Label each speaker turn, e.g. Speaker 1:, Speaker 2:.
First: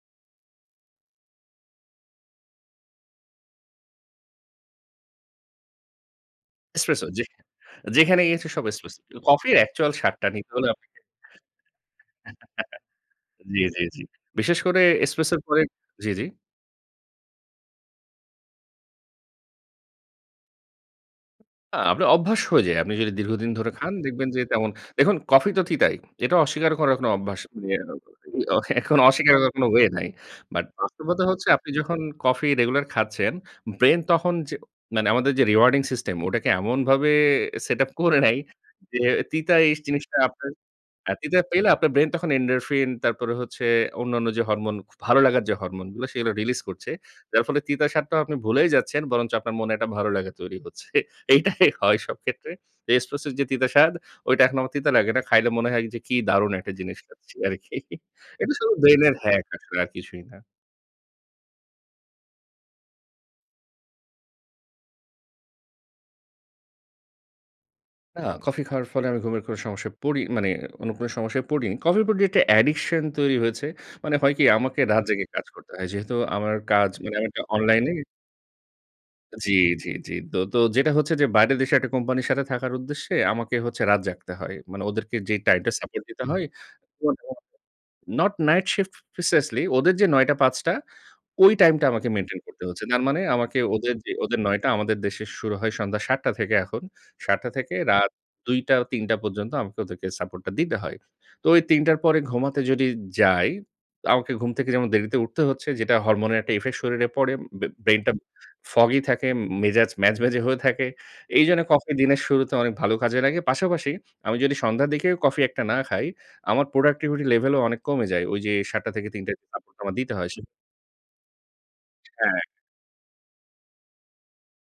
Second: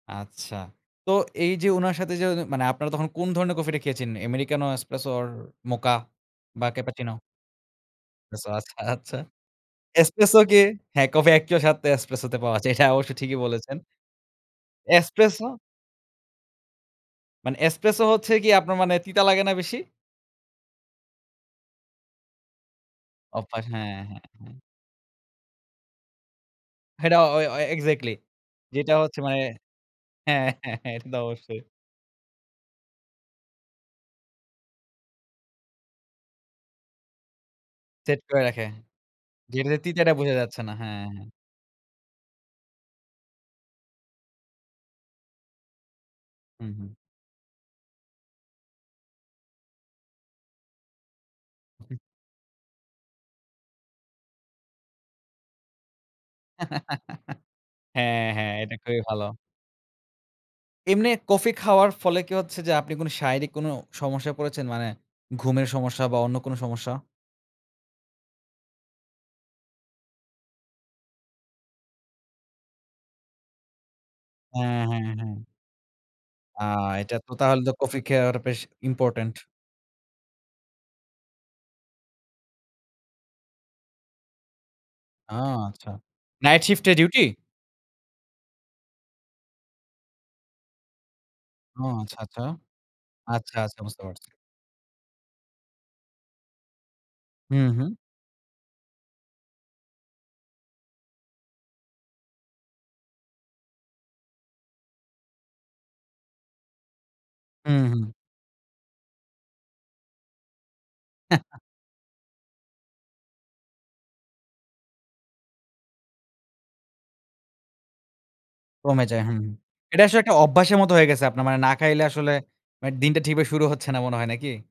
Speaker 1: আচ্ছা। তো এই যে উনার সাথে যে অ মানে আপনারা তখন কোন ধরণের কফিটা খেয়েছেন? Americano Espresso or Mocha? বা
Speaker 2: Espresso
Speaker 1: Cappuccino?
Speaker 2: যেখা অ্যা যেখানে গিয়েছি
Speaker 1: এছো
Speaker 2: সব
Speaker 1: আচ্ছা,
Speaker 2: Espresso
Speaker 1: আচ্ছা!
Speaker 2: কিন্তু কফির actual স্বাদ
Speaker 1: Espresso
Speaker 2: নিতে
Speaker 1: কে
Speaker 2: হলে আপনাকে
Speaker 1: হ্যাঁ কফি actual স্বাদটা Espresso তে পাওয়া যায়। এটা অবশ্য ঠিকই
Speaker 2: [unintelligible] জ্বী,
Speaker 1: বলেছেন।
Speaker 2: জ্বী, জ্বী। বিশেষ করে Espresso র
Speaker 1: Espresso
Speaker 2: পরে জ্বী, জ্বী?
Speaker 1: মানে Espresso হচ্ছে গিয়ে আপনার মানে তিতা লাগে না বেশি?
Speaker 2: আ আপনার অভ্যাস হয়ে যায়, আপনি যদি দীর্ঘদিন
Speaker 1: অভ্যাস
Speaker 2: ধরে খান,
Speaker 1: হ্যাঁ, হ্যাঁ,
Speaker 2: দেখবেন যে
Speaker 1: হ্যাঁ।
Speaker 2: তেমন দেখুন কফি তো তিতাই। এটা অস্বীকার করার কনো
Speaker 1: হেডা
Speaker 2: অভ্যাস
Speaker 1: অয় অয়
Speaker 2: মানে অ্যা ও
Speaker 1: এক্সাক্টলি।
Speaker 2: ই অ
Speaker 1: যেটা
Speaker 2: এখন
Speaker 1: হচ্ছে
Speaker 2: অস্বীকার
Speaker 1: মানে
Speaker 2: করার কোন ওয়ে নাই।
Speaker 1: হ্যাঁ,
Speaker 2: বাট
Speaker 1: হ্যাঁ, হ্যাঁ এটা তো
Speaker 2: বাস্তবতা হচ্ছে
Speaker 1: অবশ্যই।
Speaker 2: আপনি যখন কফি রেগুলার খাচ্ছেন, ব্রেইন তখন যে মানে আমাদের যে rewarding system ওটাকে এমনভাবে সেটআপ করে
Speaker 1: সেট
Speaker 2: নেয়
Speaker 1: করে রাখে।
Speaker 2: যে তিতা এই
Speaker 1: যেটাতে
Speaker 2: স
Speaker 1: তিতাটা
Speaker 2: জিনিসটা
Speaker 1: বোঝা
Speaker 2: আপনার
Speaker 1: যাচ্ছে না। হ্যাঁ,
Speaker 2: হ্যাঁ
Speaker 1: হ্যাঁ।
Speaker 2: তিতা পেলে আপনার ব্রেইন তখন endorphin তারপরে হচ্ছে অন্যান্য যে হরমোন খু ভালো লাগার যে হরমোন গুলা, সেগুলো রিলিজ
Speaker 1: হুম,
Speaker 2: করছে।
Speaker 1: হুম।
Speaker 2: যার ফলে তিতাসাদটাও আপনি ভুলেই যাচ্ছেন বরঞ্চ আপনার মনে একটা ভালো লাগা তৈরি হচ্ছে। এইটাই
Speaker 1: উহু।
Speaker 2: হয় সব ক্ষেত্রে। এ Espresso এর যে তিতা স্বাদ ওইটা এখন আমার তিতা লাগে না। খাইলে মনে হয় যে কি দারুণ একটা জিনিস খাচ্ছি আরকি!
Speaker 1: হ্যাঁ, হ্যাঁ,
Speaker 2: এটা শু
Speaker 1: এটা খুবই
Speaker 2: ব্রেইনের
Speaker 1: ভালো!
Speaker 2: hack আসলে আর কিছুই না।
Speaker 1: এমনে কফি খাওয়ার ফলে কি হচ্ছে যে আপনি কোন শারীরিক কোন সমস্যায় পড়েছেন, মানে ঘুমের সমস্যা বা অন্য কোনো সমস্যা?
Speaker 2: না কফি খাওয়ার ফলে আমি ঘুমের কোন সমস্যায় পড়ি মানে অন্য কোন সমস্যায় পড়িনি। কফি উপর যে একটা addiction তৈরি হয়েছে। মানে হয় কি আমাকে
Speaker 1: হ্যাঁ, হ্যাঁ,
Speaker 2: রাত জেগে
Speaker 1: হ্যাঁ।
Speaker 2: কাজ করতে হয়। যেহেতু আমার
Speaker 1: আ
Speaker 2: কাজ মানে
Speaker 1: এটা তো
Speaker 2: একটা
Speaker 1: তাহলে তো
Speaker 2: অনলাইন এ
Speaker 1: কফি খেয়ে আরো পেশ ইম্পোর্টেন্ট।
Speaker 2: জ্বী, জ্বী, জ্বী। দো তো যেটা হচ্ছে যে বাইরের দেশে একটা কোম্পানির সাথে থাকার উদ্দেশ্যে আমাকে হচ্ছে রাত জাগতে হয়। মানে ওদেরকে
Speaker 1: আ!
Speaker 2: যে টাইমটা
Speaker 1: আচ্ছা।
Speaker 2: সাপোর্ট দিতে হয়
Speaker 1: Night shift এ duty?
Speaker 2: [unintelligible] not night shift preciously ওদের যে ৯ঃ০০ টা ৫ঃ০০ টা ওই
Speaker 1: ও
Speaker 2: টাইমটা আমাকে
Speaker 1: আচ্ছা,
Speaker 2: maintain
Speaker 1: আচ্ছা।
Speaker 2: করতে হচ্ছে। তার মানে
Speaker 1: আচ্ছা,
Speaker 2: আমাকে
Speaker 1: আচ্ছা
Speaker 2: ওদের
Speaker 1: বুঝতে
Speaker 2: যে
Speaker 1: পারছি।
Speaker 2: ওদের ৯ঃ০০ টা আমাদের দেশে শুরু হয় সন্ধ্যা ৭ঃ০০ টা থেকে এখন। ৭ঃ০০ টা
Speaker 1: হুম,
Speaker 2: থেকে
Speaker 1: হুম।
Speaker 2: রাত ২ঃ০০ টা, ৩ঃ০০ টা পর্যন্ত আমাকে ওদেরকে সাপোর্টটা দিতে হয়। তো ওই ৩ঃ০০ টার পরে ঘুমাতে যদি যাই, তা আমাকে ঘুম থেকে যেমন দেরিতে উঠতে হচ্ছে যেটা হরমোনের একটা ইফেক্ট শরীরে পড়ে। বে
Speaker 1: হুম,
Speaker 2: ব্রেইন
Speaker 1: হুম।
Speaker 2: টা foggy থাকে উম মেজাজ ম্যাজম্যাজ হয়ে থাকে। এইজন্য কফি দিনের শুরুতে অনেক ভালো কাজে লাগে। পাশাপাশি আমি যদি সন্ধ্যার দিকেও কফি একটা না খাই, আমার productivity level ও অনেক কমে যায়। ঐ যে ৭ঃ০০ টা
Speaker 1: কমে
Speaker 2: থেকে
Speaker 1: যায়।
Speaker 2: ৩ঃ০০ টা
Speaker 1: হুম।
Speaker 2: যে সাপোর্টা আমার
Speaker 1: এটা
Speaker 2: দিতে
Speaker 1: আসলে
Speaker 2: হয়
Speaker 1: একটা
Speaker 2: সে
Speaker 1: অভ্যাসের মতো হয়ে গেছে আপনার, মানে না খাইলে আসলে
Speaker 2: হ্যাঁ।
Speaker 1: মানে দিনটা ঠিক ভাবে শুরু হচ্ছে না, মনে হয় নাকি?